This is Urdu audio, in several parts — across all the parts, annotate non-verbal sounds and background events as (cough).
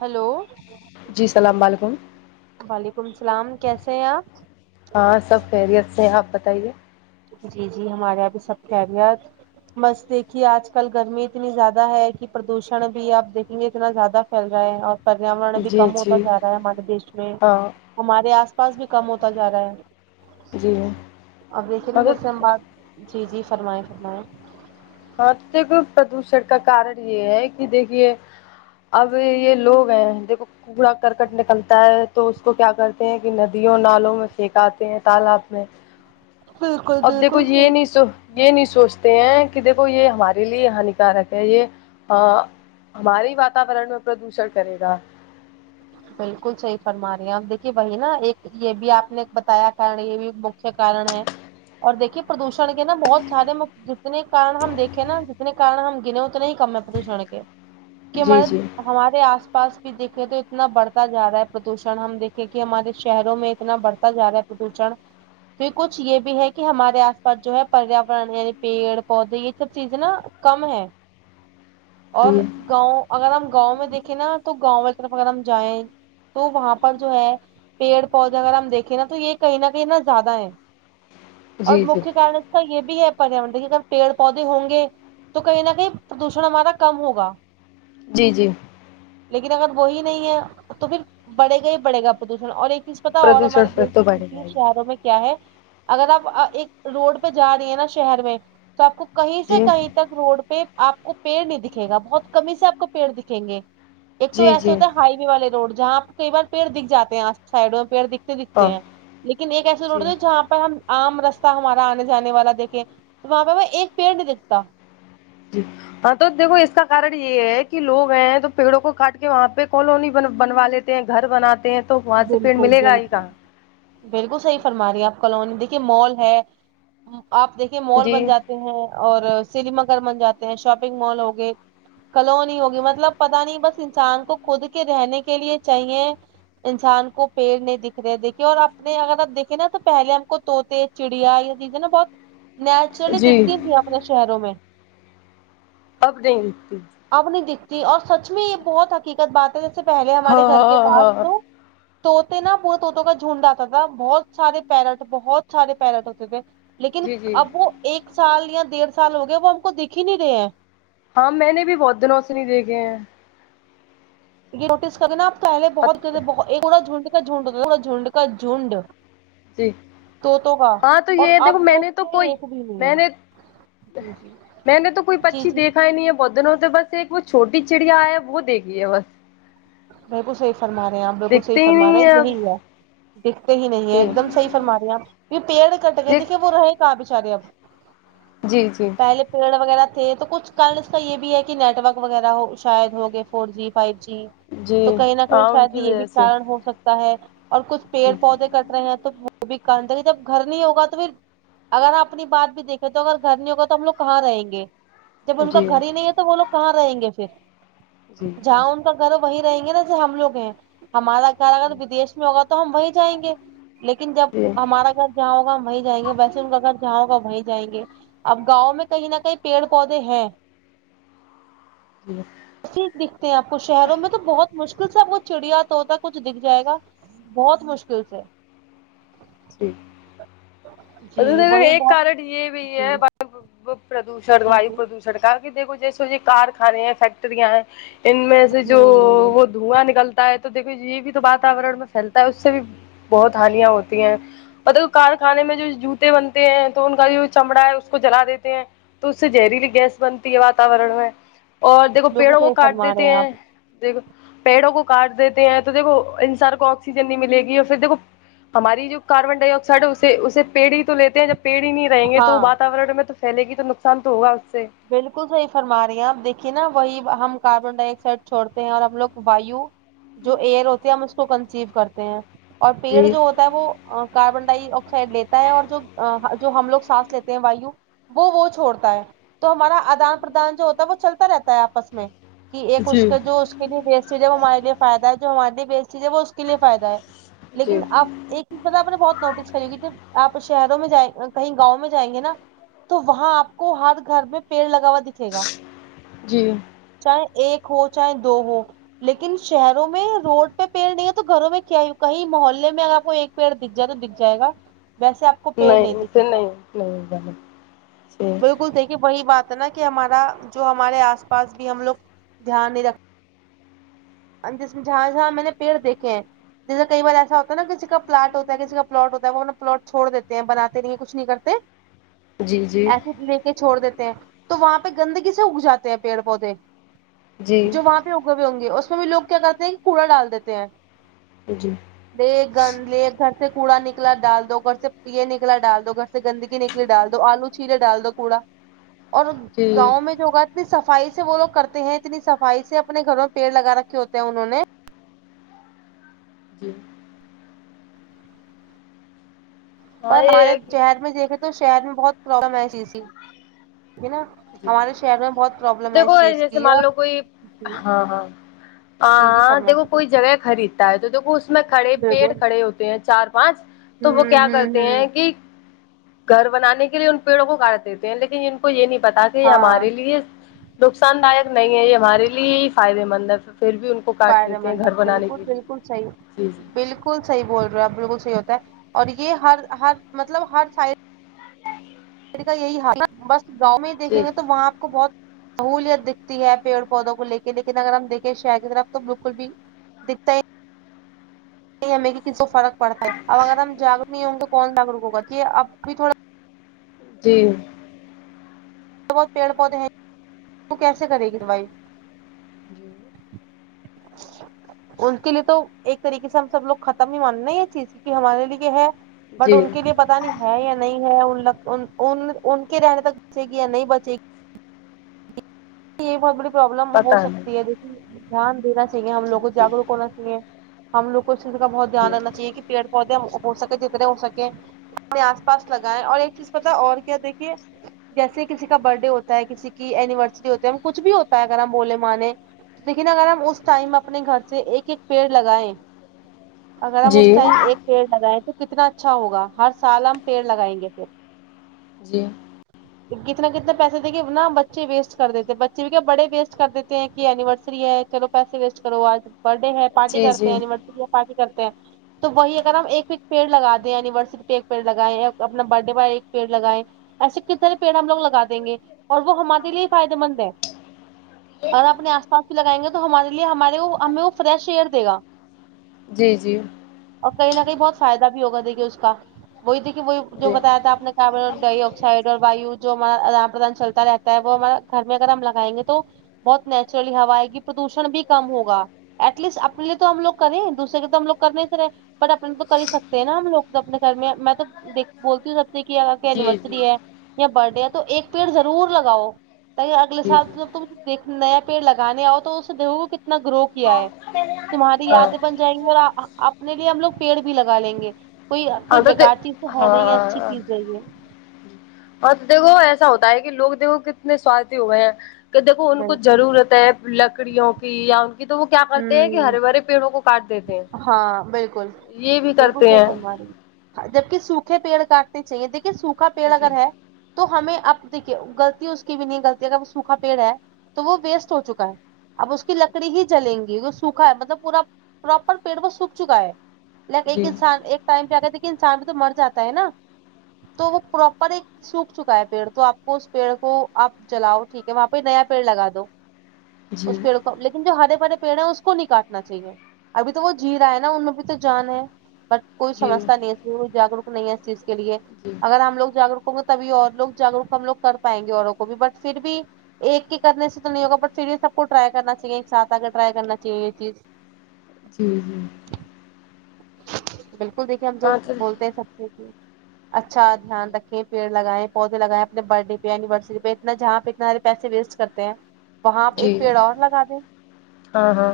ہلو جی السلام علیکم وعلیکم السلام کیسے ہیں آپ ہاں سب خیریت سے ہے آپ بتائیے جی جی ہمارے یہاں بھی سب خیریت مست دیکھیے آج کل گرمی اتنی زیادہ ہے کہ پردوشن بھی آپ دیکھیں گے اتنا زیادہ چل رہا ہے اور پریاورن بھی جی کم ہوتا جی جا رہا ہے ہمارے دیش میں ہاں ہمارے آس پاس بھی کم ہوتا جا رہا ہے جی اب دیکھیے مطلب جیسے ہم بات جی جی فرمائیں فرمائیں ہاں تو دیکھو پردوشن کا کارن یہ ہے کہ دیکھیے اب یہ لوگ ہیں دیکھو کڑا کرکٹ نکلتا ہے تو اس کو کیا کرتے ہیں کہ ندیوں نالوں میں پھینکاتے ہیں تالاب میں بالکل اب دیکھو بالکل یہ نہیں صحیح یہ نہیں سوچھتے ہیں کہ دیکھو یہ ہمارے لیے ہانیکارک ہے یہ ہمارے ہی واتورن میں پردوشن کرے گا بلکل صحیح فرما رہی ہیں آپ دیکھے وہی نا ایک یہ بھی آپ نے بتایا کارن یہ بھی مکھیہ کارن ہے اور دیکھیے پردوشن کے نا بہت سارے جتنے کارن ہم دیکھیں نا جتنے کارن ہم گنے اتنے ہی کم ہے پردوشن کے کہ جی ہمارے جی ہمارے آس پاس بھی دیکھے تو اتنا بڑھتا جا رہا ہے پردوشن ہم دیکھیں کہ ہمارے شہروں میں اتنا بڑھتا جا رہا ہے پردوشن تو کچھ یہ بھی ہے کہ ہمارے آس پاس جو ہے پریاورن یعنی پیڑ پودے یہ سب چیزیں نا کم ہے (inaudible) اور جی گاؤں اگر ہم گاؤں میں دیکھیں نا تو گاؤں میں طرف اگر ہم جائیںے تو وہاں پر جو ہے پیڑ پودے اگر ہم دیکھیں نا تو یہ کہیں نہ کہیں نا زیادہ ہیں اور جی جی مکھیہ کارن اس کا یہ بھی ہے پریاورن دیکھیے اگر پیڑ پودے ہوں گے تو کہیں نہ کہیں پردوشن ہمارا کم ہوگا جی جی لیکن اگر وہی نہیں ہے تو پھر بڑھے گا ہی بڑھے گا پردوشن اور ایک چیز پتا اور ہمارے تو بڑھ جائے دیش گی شہروں میں کیا ہے اگر آپ ایک روڈ پہ جا رہی ہیں نا شہر میں تو آپ کو کہیں سے جی کہیں تک روڈ پہ آپ کو پیڑ نہیں دکھے گا بہت کم ہی سے آپ کو پیڑ دکھیں گے ایک تو جی ایسا جی ہوتا ہائی وے والے روڈ جہاں آپ کو کئی بار پیڑ دکھ جاتے ہیں آ سائڈوں میں پیڑ دکھتے دکھتے ہاں ہیں لیکن ایک ایسے جی روڈ ہے جہاں پر ہم عام رستہ ہمارا آنے جانے والا دیکھے تو وہاں پہ میں ایک پیڑ نہیں دکھتا جی ہاں تو دیکھو اس کا کارن یہ ہے کہ لوگ ہیں تو پیڑوں کو کاٹ کے وہاں پہ کالونی بن بنوا لیتے گھر بناتے ہیں تو وہاں سے پھر بالکل ملے گا ہی بالکل کہاں بالکل صحیح فرما رہی ہیں آپ کالونی دیکھیے مال ہے آپ دیکھیے مال جی بن جاتے اور سنیما گھر بن جاتے ہیں شاپنگ مال ہو گئے کلونی ہوگی مطلب پتا نہیں بس انسان کو خود کے رہنے کے لیے چاہیے انسان کو پیڑ نہیں دکھ رہے دیکھے اور اپنے اگر آپ دیکھیں نا تو پہلے ہم کو طوطے چڑیا یہ چیزیں نا بہت ایکچوالی جی دکھتی تھیں اپنے شہروں میں اب نہیں دکھتی اب نہیں دکھتی اور سچ میں یہ بہت حقیقت بات ہے جیسے پہلے ہاں ہمارے گھر کے ہاں پاس ہاں تو طوطے نا پورے طوطوں کا جھنڈ آتا تھا بہت سارے پیرٹ بہت سارے پیرٹ ہوتے تھے لیکن جی جی اب وہ ایک سال یا دیڑھ سال ہو گئے وہ ہم کو دیکھ ہی نہیں رہے ہیں ہاں میں نے بھی بہت دنوں سے نہیں دیکھے ہیں یہ نوٹس کرے نا آپ پہلے بہت ایک نہ جھنڈ کا جھنڈ ہوتا جھنڈ کا جھنڈ جی طوطوں کا ہاں تو اور یہ دیکھو اب میں نے تو طوطے کوئی ایک بھی نہیں ہے میں نے میں نے تو کوئی جی پچھی جی دیکھا ہی نہیں ہے بہت دنوں بس ایک وہ چھوٹی چڑیا ہے وہ دیکھی ہے بس بالکل صحیح فرما رہے ہیں آپ بالکل صحیح دکھتے ہی فرمارے نہیں ہیں اب یہی ہے دیکھتے ہی نہیں ہے ایک دم صحیح فرما رہے ہیں آپ کی پیڑ کٹ گئے جی د دیکھئے وہ رہے کاں بیچارے اب جی جی پہلے پیڑ وغیرہ تھے تو کچھ کارن اس کا یہ بھی ہے کہ نیٹ ورک وغیرہ ہو شاید ہو گئے فور جی فائیو جی جی تو کہیں نہ کہیں ہاں ان شاید کی یہ بھی وجہ سے کارن ہو سکتا ہے اور کچھ جی پیڑ پودے کٹ رہے ہیں تو (unintelligible) جب گھر نہیں ہوگا تو پھر اگر آپ اپنی بات بھی دیکھیں تو اگر گھر نہیں ہوگا تو ہم لوگ کہاں رہیں گے جب ان کا جی گھر ہی نہیں ہے تو وہ لوگ کہاں رہیں گے جی پھر جہاں ان کا گھر ہے وہیں رہیں گے نا جہاں ہم لوگ ہیں ہمارا گھر اگر ودیش میں ہوگا تو ہم وہیں جائیں گے لیکن جب جی ہمارا گھر جہاں ہوگا وہیں جائیں گے ویسے ان کا گھر جہاں ہوگا وہیں جائیں گے اب گاؤں میں کہیں نہ کہیں پیڑ پودے ہیں (inaudible) ہر چیز دکھتے ہیں آپ کو شہروں میں تو بہت مشکل سے آپ کو چڑیا طوطا کچھ دیکھ جائے گا بہت مشکل سے اگر جی دیکھے وہی ایک بہت کارن یہ بھی جی ہے پ پ پردوشن جی وایو جی پردوشن کا کہ دیکھو جیسے جو یہ کارخانے ہیں فیک ٹریاں ہیں ان میں سے جو ہوں وہ دھواں نکلتا ہے تو دیکو یہ بھی تو واتاورن میں پھیلتا ہے اس سے بھی بہت ہانیاں ہوتی اور پتا کارخانے میں جو جوتے بنتے ہیں تو ان کا جو چمڑا ہے اس کو جلا دیتے ہیں تو اس سے زہریلی گیس بنتی ہے واتورن میں اور دیکھو بالکل پیڑوں وہ صحیح کاٹ فرما رہے دیتے ہیں آپ دیکھو پیڑوں کو کاٹ دیتے ہیں تو دیکھو انسان کو آکسیجن نہیں ملے گی یا پھر دیکھو ہماری جو کاربن ڈائی آکسائڈ ہے اس اسے پیڑ ہی تو لیتے ہیں جب پیڑ ہی نہیں رہیں گے تو ہاں وتاورن میں تو پھیلے گی تو نقصان تو ہوگا اس سے بالکل صحیح فرما رہی ہیں آپ دیکھیے نا وہی ہم کاربن ڈائی آکسائڈ چھوڑتے ہیں اور ہم لوگ وایو جو ایئر ہوتی ہے ہم اس کو کنسیو کرتے ہیں اور پیڑ جی جو ہو کا وہ کاربن ڈائی آکسائڈ لیتا ہے اور جو جو ہم لوگ سانس لیتے ہیں وایو وہ وہ چھوڑتا ہے تو ہمارا آدان پردان جو ہوتا ہے وہ چلتا رہتا ہے آپس میں کہ ایک اس جی کے جو اس کے لیے ویسٹ ہے جو ہمارے فائدہ ہے جو ہمارے لیے ویسٹ چیز ہے وہ اس کے لیے فائدہ ہے جی لیکن اب ایک چیز پتا آپ نے بہت نوٹس کریی کہ آپ شہروں میں جائ کہیں گاؤں میں جائیں گے نا تو وہاں آپ کو ہر گھر میں پیڑ لگاوا دکھے گا جی چاہے ایک ہو چاہے دو ہو لیکن شہروں میں روڈ پہ پیڑ نہیں ہے تو گھروں میں کیا کہیں محلے میں اگر آپ کو ایک پیڑ دکھ جائے تو دکھ جائے گا ویسے آپ کو پیڑ نہیں تو دکھے گا نہیں نہیں جانے بالکل دیکھیے وہی بات ہے نا کہ ہمارا جو ہمارے آس پاس بھی ہم لوگ دھیان نہیں رکھتے ہم جس میں جہاں جہاں میں نے پیڑ دیکھے ہیں جیسے کئی بار ایسا ہوتا نا کسی کا پلاٹ ہوتا ہے کسی کا پلاٹ ہوتا ہے وہ اپنا پلاٹ چھوڑ دیتے ہیں بناتے نہیں ہیں کچھ نہیں کرتے جی جی ایسے لے کے چھوڑ دیتے ہیں تو وہاں پہ گندگی سے اگ جاتے ہیں پیڑ پودے جی جو وہاں پہ اگے ہوئے ہوں گے اس میں بھی لوگ کیا کرتے ہیں کوڑا ڈال دیتے ہیں جی د گند لیے ایک گھر سے کوڑا نکلا ڈال دو گھر سے یہ نکلا ڈال دو گھر سے گندگی نکلی ڈال دو آلو چھیلے ڈال دو کوڑا اور جی گاؤں میں جو ہوگا اتنی صفائی سے وہ لوگ کرتے ہیں اتنی صفائی سے اپنے گھروں میں پیڑ لگا رکھ کےہوتے ہیں انہوں نے جی ہاں پر یہ ہمارے ہے کہ شہر میں دیکھے تو شہر میں بہت پرابلم ہے اس چیز کی ہے نا جی ہمارے شہر میں بہت پرابلم ہے دیکھو اس چیز جیسے کی مان اور لو ج آ ہاں دیکھو کوئی جگہ خریدتا ہے تو دیکھو اس میں کھڑے بالکل پیڑ ہوں کھڑے ہوتے ہیں چار پانچ تو وہ کیا ہوں کرتے ہوں ہیں کہ گھر بنانے کے لیے ان پیڑوں کو کاٹ دیتے ہیں لیکن ان کو یہ نہیں پتا کہ یہ ہاں ہمارے لیے نقصان دایک نہیں ہے یہ ہمارے لیے ہی فائدے مند ہے پھر بھی انکو کاٹ فائدے دیتے ہیں مند ہے گھر بنانے بالکل کے لیے بالکل جی صحیح بالکل صحیح بول رہے بالکل صحیح ہوتا ہے اور یہ ہر ہر مطلب ہر سائڈ کا یہی حال نا بس گاؤں میں ہی دیکھیں جی گے تو وہاں آ پکو بہت سہولیت دکھتی ہے پیڑ پودوں کو لے کے لیکن اگر ہم دیکھیں شہر کی طرف تو بالکل بھی دکھتا ہی ہمیں کہ کسی کو فرق پڑتا ہے اگر ہم جاگروک نہیں ہوں گے کون جاگروک ہوگا یہ اب بھی تھوڑا جی تھوڑے بہت پیڑ پودے ہیں وہ کیسے کرے گی بھئی ان کے لیے تو ایک طریقے سے ہم سب لوگ ختم ہی ماننا یہ چیز کے کہ ہمارے لیے یہ ہے بٹ جی جی ان کے لیے پتا نہیں ہے یا نہیں ہے ان لگ ان کے رہنے تکے یا نہیں بچے یہ بہت بڑی پرابلم پتہ ہو سکتی ہے نہیں دیکھی دھیان دینا چاہیے ہم لوگ جی کو جاگروک جی ہونا چاہیے ہم لوگ کو اس چیز کا بہت دھیان رہنا چاہیے کہ پیڑ پودے ہو سکے جتنے ہو سکیں اپنے آس پاس لگائے اور ایک چیز پتا اور کیا دیکھیے جیسے کسی کا برتھڈے ہوتا ہے کسی کی اینیورسری ہوتا ہے ہم کچھ بھی ہوتا ہے اگر ہم بولے مانے لیکن اگر ہم اس ٹائم اپنے گھر سے ایک ایک پیڑ لگائے اگر ہم اس ٹائم ایک پیڑ لگائیں تو کتنا اچھا ہوگا ہر سال ہم پیڑ لگائیں گے پھر جی کتنا کتنے پیسے دیں گےنا بچے ویسٹ کر دیتے ہیں بچے بھی کیا بڑے ویسٹ کر دیتے ہیں کہ اینیورسری ہے چو پیسے ویسٹ کرو آج برتڈے ہے پارٹی جی کرتے ہیں جی اینیورسری ہے پارٹی کرتے ہیں تو وہی اگر ہم ایک ایک پیڑ لگا دیں اینیورسری پہ ایک پیڑ لگائیں یا اپنا برتڈے پے ایک پیڑ لگائیں ایسے کتنے پیڑ ہم لوگ لگا دیں گے اور وہ ہمارے لیے فائدے مند ہے اگر اپنے آس پاس بھی لگائیں گے تو ہمارے لیے ہمارے وہ ہمیں وہ فریش ایر دے گا جی جی اور کہیں نہ کہیں بہت فائدہ بھی ہوگا دیکھیے اس کا وہی دیکھیے وہ جو بتایا تھا آ نے کاربن ڈائی آکسائڈ اور وایو جو ہمارا آدان پردان چلتا رہتا ہے وہ ہمارا گھر میں اگر ہم لگائیں گے تو بہت نیچرلی ہوا آئے گی پردوشن بھی کم ہوگا ایٹ لیسٹ اپنے لیے تو ہم لوگ کریں دوسرے کے تو ہم لوگ کرنے سے رہے بٹ اپنے تو کر ہی سکتے ہیں نا ہم لوگ تو اپنے گھر میں میں تو دیک بولتی ہوں دیکھیے اگر کہیں جی جی جی جی ایننیورسری ہے یا برتھڈے ہے تو ایک پیڑ ضرور لگاؤ کہیں اگلے جی سال جب تم ایک نیا پیڑ لگانے آؤ تو اسے دیکھو کے کتنا گرو کیا ہے تمہاری ہاں یادیں بن جائیں گی اور اپنے لیے ہم لوگ پیڑ بھی لگا لیں گے کوئی کوئی ہاں تو بیکار چیز تو ہے نہیں اچھی ہاں چیز ہے یہ اور دیکھو ایسا ہوتا ہے کہ لوگ دیکھو کتنے سورتھی ہوئے ہیں کہ دیکھو ان کو بالکل ضرورت ہے لکڑیوں کی یا ان کی تو وہ کیا کرتے ہیں کہ ہوں ہرے بھرے پیڑوں کو کاٹ دیتے ہیں ہاں یہ بھی کرتے ہیں جبکے سوکھے پیڑ کاٹنے چاہیے دیکھیے سوکھا پیڑ جی اگر ہے تو ہمیں اب دیکھئے غلطی اس کی بھی نہیں غلطی اگر وہ سوکھا پیڑ ہے تو وہ ویسٹ ہو چکا ہے اب اس کی لکڑی ہی جلیں گی وہ سوکھا ہے مطلب پورا پراپر پیڑ میں سوکھ چکا ہے لائک ایک جی انسان ایک ٹائم پہ آ گر دیکھے انسان بھی تو مر جاتا ہے نا تو وہ پراپر ایک سوکھ چکا ہے پیڑ تو آپ کو اس پیڑ کو آپ جلاؤ ٹھیک ہے وہاں پہ نیا پیڑ لگا دو جی اس پیڑ کو لیکن جو ہرے بھرے پیڑ ہیں اس کو نہیں کاٹنا چاہیے ابھی تو وہ جی رہا ہے نا ان بھی تو جان ہے بٹ کوئی جی سمجھتا نہیں ہے جاگروک نہیں ہے چیز کے لیے جی جی اگر ہم لوگ جاگروک ہوں تو تبھی اور لوگ جاگروک ہم لوگ کر پائیں گے اوروں کو بھی بٹ پھر بھی ایک کے کرنے سے تو نہیں ہوگا بٹ پھر بھی سب کو ٹرائی کرنا چاہیے ایک ساتھ آ کے ٹرائی کرنا چاہیے یہ چیز جی جی بالکل دیکھیے ہم تو بولتے ہیں سب سے کہ اچھا دھیان رکھیں پیڑ لگائےیں پودے لگائےیں اپنے برتھڈے پہ ایننیورسری پہ اتنا جہاں پہ اتنا پیسے ویسٹ کرتے ہیں وہاں آپ ایک جی پیڑ اور لگا دیں ہاں ہاں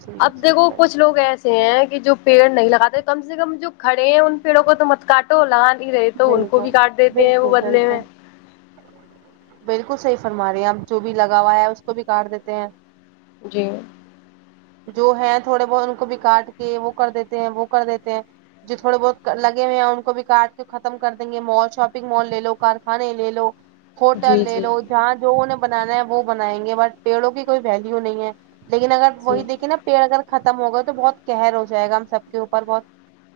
جی اب جی دیکھو کچھ لوگ ایسے ہوتے ہیں کے جو پیڑ نہیں لگاتے کم سے کم جو کھڑے ہیں ان پیڑوں کو تو مت کاٹ و تو لگا نہیں رہے تو ان کو بھی بالکل کاٹ دیتے ہیں وہ بالکل بالکل بدلے میں بالکل بالکل صحیح فرما رہی ہے آپ جو بھی لگا ہوا ہے اس کو بھی کاٹ دیتے ہیں جی جو ہے تھوڑے بہت ان کو بھی کاٹ کے وہ کردیتے ہیں وہ کردیتے ہیں جو تھوڑے بہت لگے ہوئے ہیں ان کو بھی کاٹ کے ختم کر دیں گے مال شاپنگ مال لے لو کارخانے لے لو ہوٹل جی لے جی لو جہاں جو انہیں بنانا ہے وہ بنائیں گے بٹ پیڑوں کی کوئی ویلو نہیں ہے لیکن اگر وہی جی دیکھیے نا پیڑ اگر ختم ہوگئے تو بہت قہر ہو جائے گا ہم سب کے اوپر بہت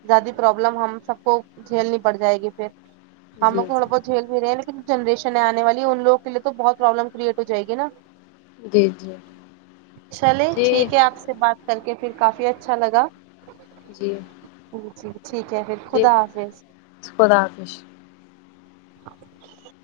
زیادی پرابلم ہم سب کو جھیلنی پڑ جائے گی پھر ہم لوگ جی کو تھوڑا جی بہت جھیل بھی رہ ہیں لیکن جو جنریشن ہے آنے والی ان لوگ کے لئے تو بہت پروابلم کریٹ ہوجائے گی نا جی جی چلیں ٹھیک جی ہے آپ سے بات کر کے پھر کافی اچھا لگا جی جی جی ٹھیک ہے پھر جی خدا حافظ خدا حافظ (inaudible)